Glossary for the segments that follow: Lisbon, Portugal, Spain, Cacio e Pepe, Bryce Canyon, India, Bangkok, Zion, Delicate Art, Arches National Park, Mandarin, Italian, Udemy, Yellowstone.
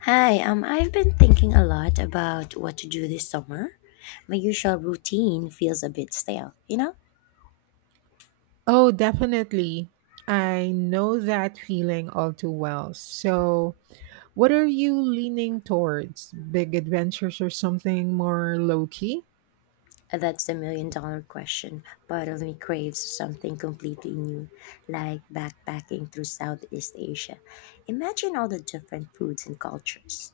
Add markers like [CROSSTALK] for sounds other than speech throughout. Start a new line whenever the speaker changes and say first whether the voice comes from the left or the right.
left: Hi, I've been thinking a lot about what to do this summer. My usual routine feels a bit stale, you know?
right: Oh, definitely. I know that feeling all too well. So, what are you leaning towards? Big adventures or something more low key?
left: That's the million dollar question. Part of me craves something completely new, like backpacking through Southeast Asia. Imagine all the different foods and cultures.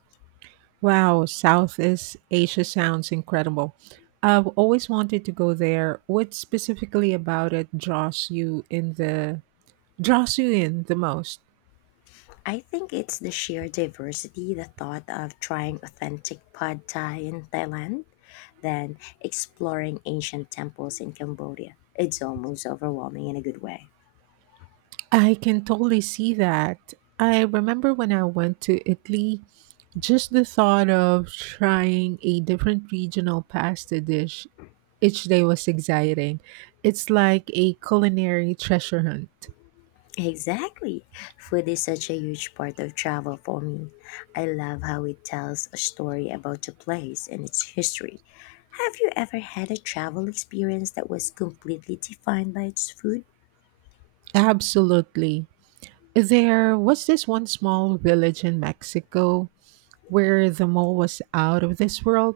right: Wow, Southeast Asia sounds incredible. I've always wanted to go there. What specifically about it draws you in the most?
left: I think it's the sheer diversity, the thought of trying authentic pad thai in Thailand, then exploring ancient temples in Cambodia. It's almost overwhelming in a good way.
right: I can totally see that. I remember when I went to Italy, just the thought of trying a different regional pasta dish each day was exciting. It's like a culinary treasure hunt.
left: Exactly. Food is such a huge part of travel for me. I love how it tells a story about the place and its history. Have you ever had a travel experience that was completely defined by its food?
right: Absolutely. There was this one small village in Mexico where the mall was out of this world.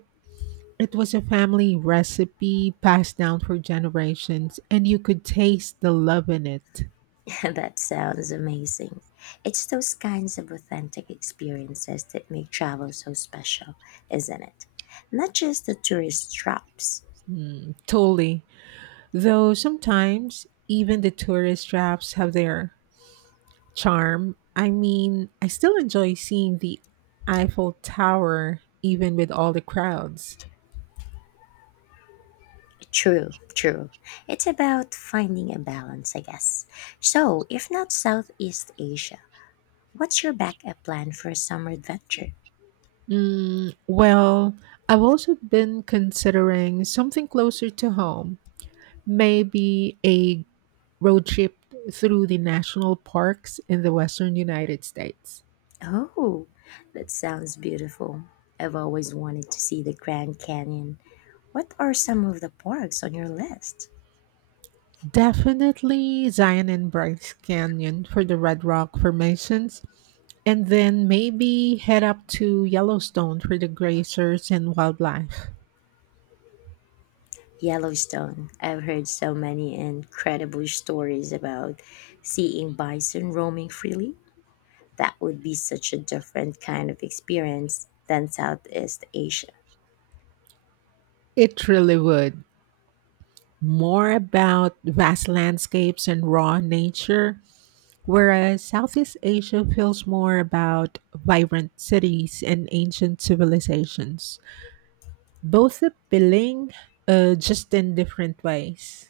right: It was a family recipe passed down for generations, and you could taste the love in it.
left: [LAUGHS] That sounds amazing. It's those kinds of authentic experiences that make travel so special, isn't it? Not just the tourist traps.
right: Mm, totally. Though sometimes even the tourist traps have their charm. I mean, I still enjoy seeing the Eiffel Tower even with all the crowds.
left: True, true. It's about finding a balance, I guess. So, if not Southeast Asia, what's your backup plan for a summer adventure?
right: Mm, well, I've also been considering something closer to home, maybe a road trip through the national parks in the western United States.
left: Oh, that sounds beautiful. I've always wanted to see the Grand Canyon. What are some of the parks on your list?
right: Definitely Zion and Bryce Canyon for the Red Rock formations, and then maybe head up to Yellowstone for the grazers and wildlife.
left: Yellowstone. I've heard so many incredible stories about seeing bison roaming freely. That would be such a different kind of experience than Southeast Asia.
right: It really would. More about vast landscapes and raw nature, whereas Southeast Asia feels more about vibrant cities and ancient civilizations. Both appealing, just in different ways.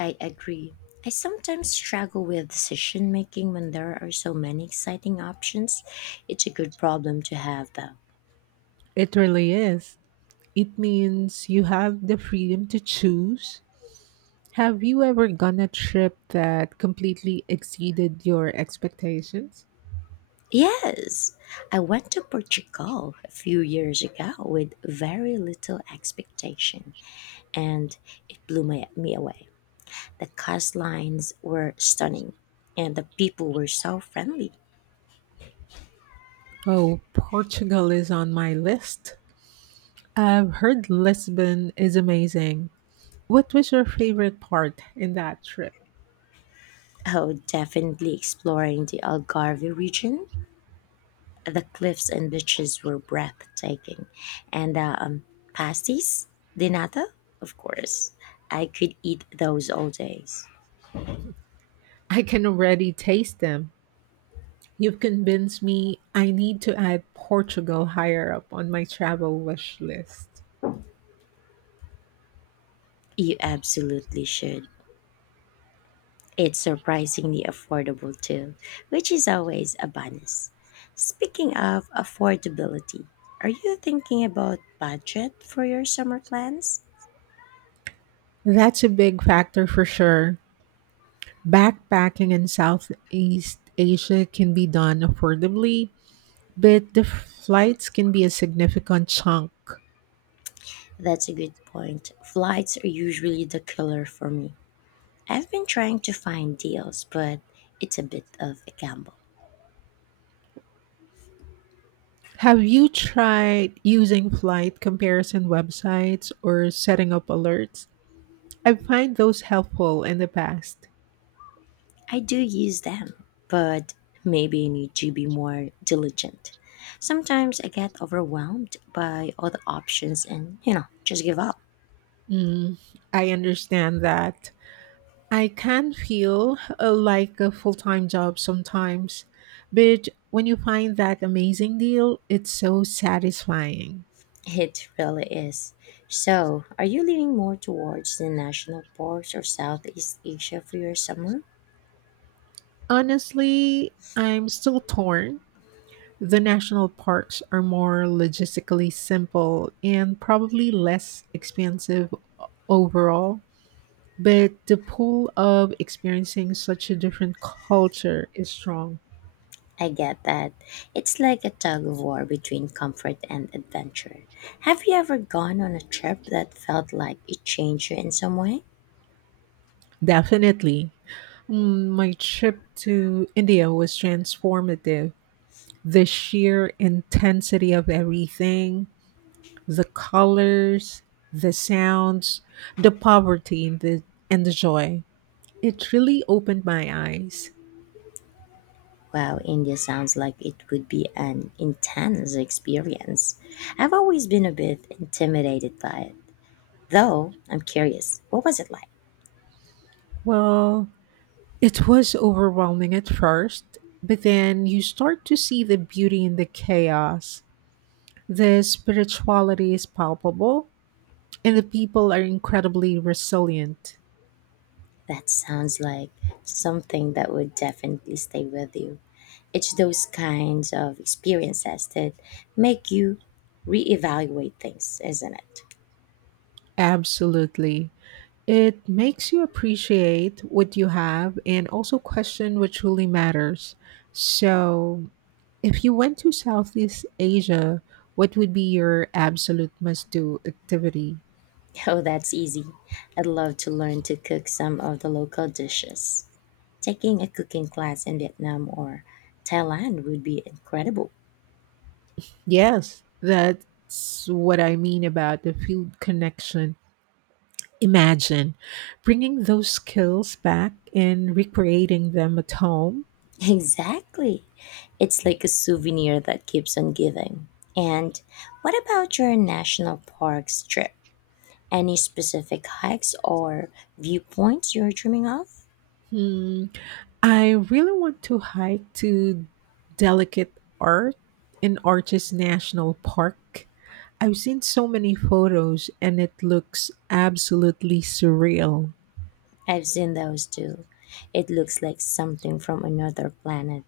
left: I agree. I sometimes struggle with decision making when there are so many exciting options. It's a good problem to have, though.
right: It really is. It means you have the freedom to choose. Have you ever gone a trip that completely exceeded your expectations?
left: Yes, I went to Portugal a few years ago with very little expectation, and it blew me away. The coastlines were stunning, and the people were so friendly.
right: Oh, Portugal is on my list. I've heard Lisbon is amazing. What was your favorite part in that trip?
left: Oh, definitely exploring the Algarve region. The cliffs and beaches were breathtaking, and the pasties de nata, of course. I could eat those all days.
right: I can already taste them. You've convinced me I need to add Portugal higher up on my travel wish list.
left: You absolutely should. It's surprisingly affordable too, which is always a bonus. Speaking of affordability, are you thinking about budget for your summer plans?
right: That's a big factor for sure. Backpacking in Southeast Asia can be done affordably, but the flights can be a significant chunk.
left: That's a good point. Flights are usually the killer for me. I've been trying to find deals, but it's a bit of a gamble.
right: Have you tried using flight comparison websites or setting up alerts? I find those helpful in the past.
left: I do use them, but maybe I need to be more diligent. Sometimes I get overwhelmed by all the options and just give up.
right: Mm, I understand that. I can feel like a full time job sometimes, but when you find that amazing deal, it's so satisfying.
left: It really is. So, are you leaning more towards the national parks or Southeast Asia for your summer?
right: Honestly, I'm still torn. The national parks are more logistically simple and probably less expensive overall, but the pull of experiencing such a different culture is strong.
left: I get that. It's like a tug of war between comfort and adventure. Have you ever gone on a trip that felt like it changed you in some way?
right: Definitely. Mm, my trip to India was transformative. The sheer intensity of everything, the colors, the sounds, the poverty and the joy. It really opened my eyes.
left: Wow, India sounds like it would be an intense experience. I've always been a bit intimidated by it. Though, I'm curious, what was it like?
right: Well, it was overwhelming at first, but then you start to see the beauty in the chaos. The spirituality is palpable, and the people are incredibly resilient.
left: That sounds like something that would definitely stay with you. It's those kinds of experiences that make you reevaluate things, isn't it? [LAUGHS]
right: Absolutely. It makes you appreciate what you have and also question what truly matters. So, if you went to Southeast Asia, what would be your absolute must do activity?
left: Oh, that's easy. I'd love to learn to cook some of the local dishes. Taking a cooking class in Vietnam or Thailand would be incredible.
right: Yes, that's what I mean about the field connection. Imagine bringing those skills back and recreating them at home.
left: Exactly. It's like a souvenir that keeps on giving. And what about your national parks trip? Any specific hikes or viewpoints you're dreaming of?
right: Hmm, I really want to hike to Delicate Art in Arches National Park. I've seen so many photos and it looks absolutely surreal.
left: I've seen those too. It looks like something from another planet.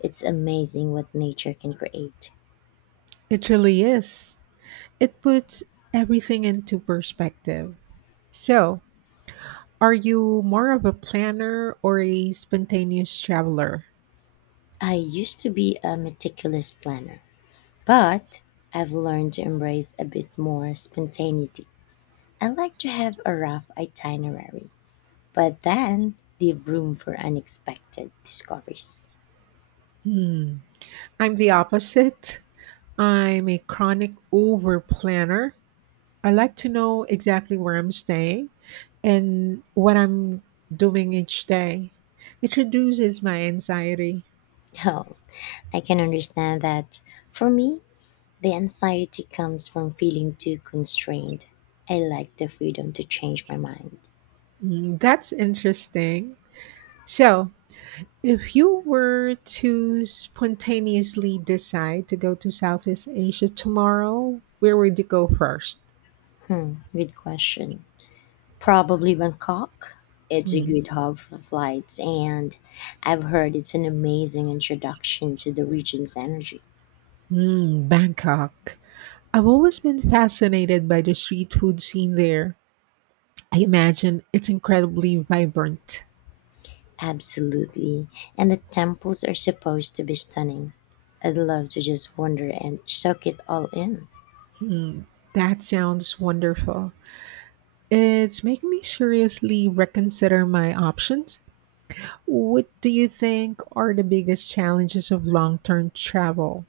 left: It's amazing what nature can create.
right: It really is. It puts everything into perspective. So, are you more of a planner or a spontaneous traveler?
left: I used to be a meticulous planner, but I've learned to embrace a bit more spontaneity. I like to have a rough itinerary but then leave room for unexpected discoveries. [LAUGHS]
right: Hmm. I'm the opposite. I'm a chronic over planner. I like to know exactly where I'm staying and what I'm doing each day. It reduces my anxiety.
left: Oh, I can understand that. For me, the anxiety comes from feeling too constrained. I like the freedom to change my mind.
right: Mm, that's interesting. So, if you were to spontaneously decide to go to Southeast Asia tomorrow, where would you go first?
left: Hmm, good question. Probably Bangkok. It's a
right: Mm.
left: good hub for flights, and I've heard it's an amazing introduction to the region's energy.
right: Mm, Bangkok. I've always been fascinated by the street food scene there. I imagine it's incredibly vibrant.
left: Absolutely. And the temples are supposed to be stunning. I'd love to just wander and soak it all in.
right: That sounds wonderful. It's making me seriously reconsider my options. What do you think are the biggest challenges of long term travel?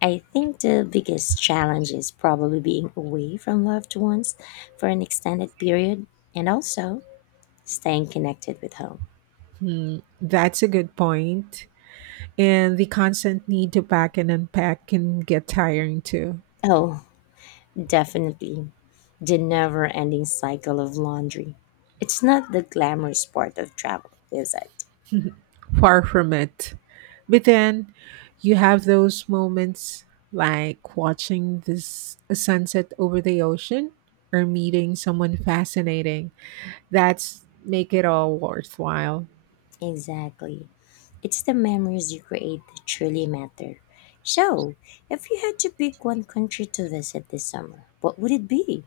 left: I think the biggest challenge is probably being away from loved ones for an extended period and also staying connected with home.
right: That's a good point. And the constant need to pack and unpack can get tiring too.
left: Oh, definitely. The never ending cycle of laundry. It's not the glamorous part of travel, is it?
right: Far from it. But then you have those moments like watching this a sunset over the ocean or meeting someone fascinating. That's make it all worthwhile.
left: Exactly. It's the memories you create that truly matter. So, if you had to pick one country to visit this summer, what would it be?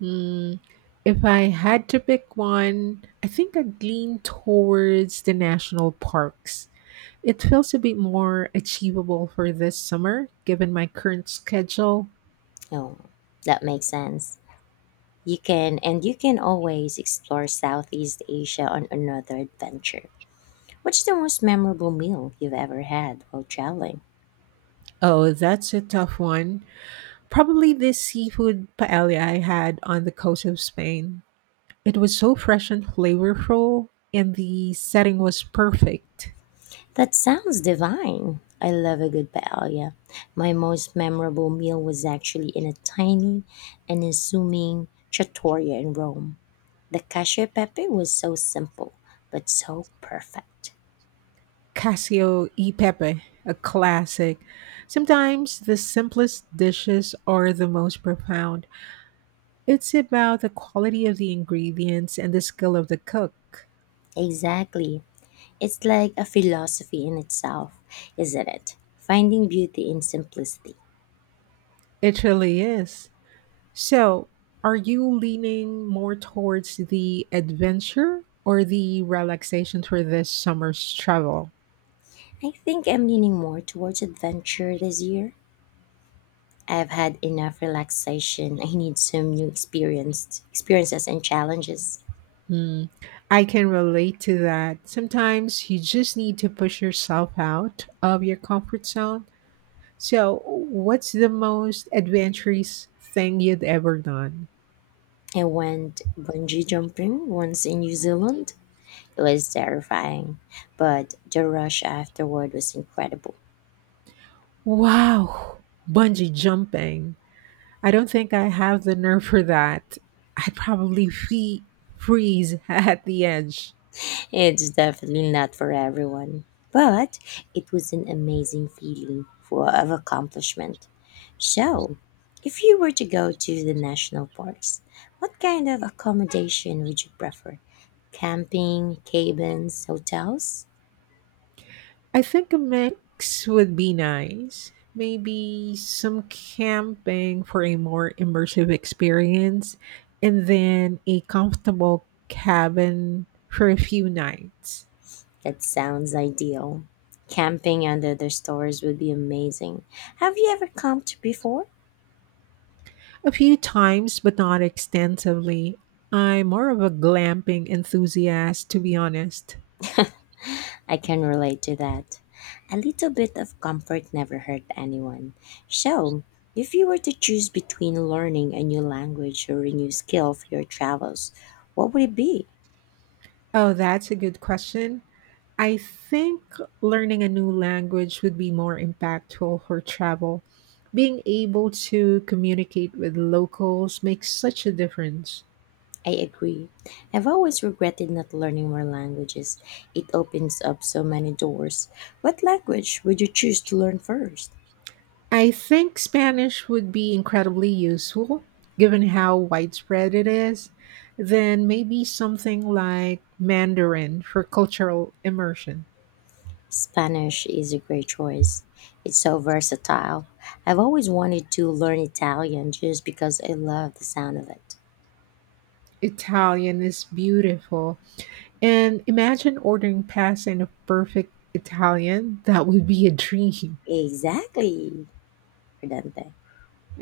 right: Mm, if I had to pick one, I think I'd lean towards the national parks. It feels a bit more achievable for this summer, given my current schedule.
left: Oh, that makes sense. You can always explore Southeast Asia on another adventure. What's the most memorable meal you've ever had while traveling?
right: Oh, that's a tough one. Probably this seafood paella I had on the coast of Spain. It was so fresh and flavorful, and the setting was perfect.
left: That sounds divine. I love a good paella. My most memorable meal was actually in a tiny and assuming trattoria in Rome. The cacio e pepe was so simple, but so perfect.
right: Casio e Pepe, a classic. Sometimes the simplest dishes are the most profound. It's about the quality of the ingredients and the skill of the cook.
left: Exactly. It's like a philosophy in itself, isn't it? Finding beauty in simplicity.
right: It really is. So, are you leaning more towards the adventure or the relaxation for this summer's travel?
left: I think I'm leaning more towards adventure this year. I've had enough relaxation. I need some new experiences and challenges.
right: Hmm. I can relate to that. Sometimes you just need to push yourself out of your comfort zone. So, what's the most adventurous thing you'd ever done?
left: I went bungee jumping once in New Zealand. It was terrifying, but the rush afterward was incredible.
right: Wow, bungee jumping. I don't think I have the nerve for that. I'd probably freeze [LAUGHS] at the edge.
left: It's definitely not for everyone, but it was an amazing feeling for of accomplishment. So, if you were to go to the national parks, what kind of accommodation would you prefer? Camping, cabins, hotels?
right: I think a mix would be nice. Maybe some camping for a more immersive experience, and then a comfortable cabin for a few nights.
left: That sounds ideal. Camping under the stars would be amazing. Have you ever camped before?
right: A few times, but not extensively. I'm more of a glamping enthusiast, to be honest.
left: I can relate to that. A little bit of comfort never hurt anyone. So, if you were to choose between learning a new language or a new skill for your travels, what would it be?
right: Oh, that's a good question. I think learning a new language would be more impactful for travel. Being able to communicate with locals makes such a difference.
left: I agree. I've always regretted not learning more languages. It opens up so many doors. What language would you choose to learn first?
right: I think Spanish would be incredibly useful given how widespread it is. Then maybe something like Mandarin for cultural immersion.
left: Spanish is a great choice. It's so versatile. I've always wanted to learn Italian just because I love the sound of it.
right: Italian is beautiful. And imagine ordering pasta in a perfect Italian. That would be a dream.
left: Exactly, Prudente.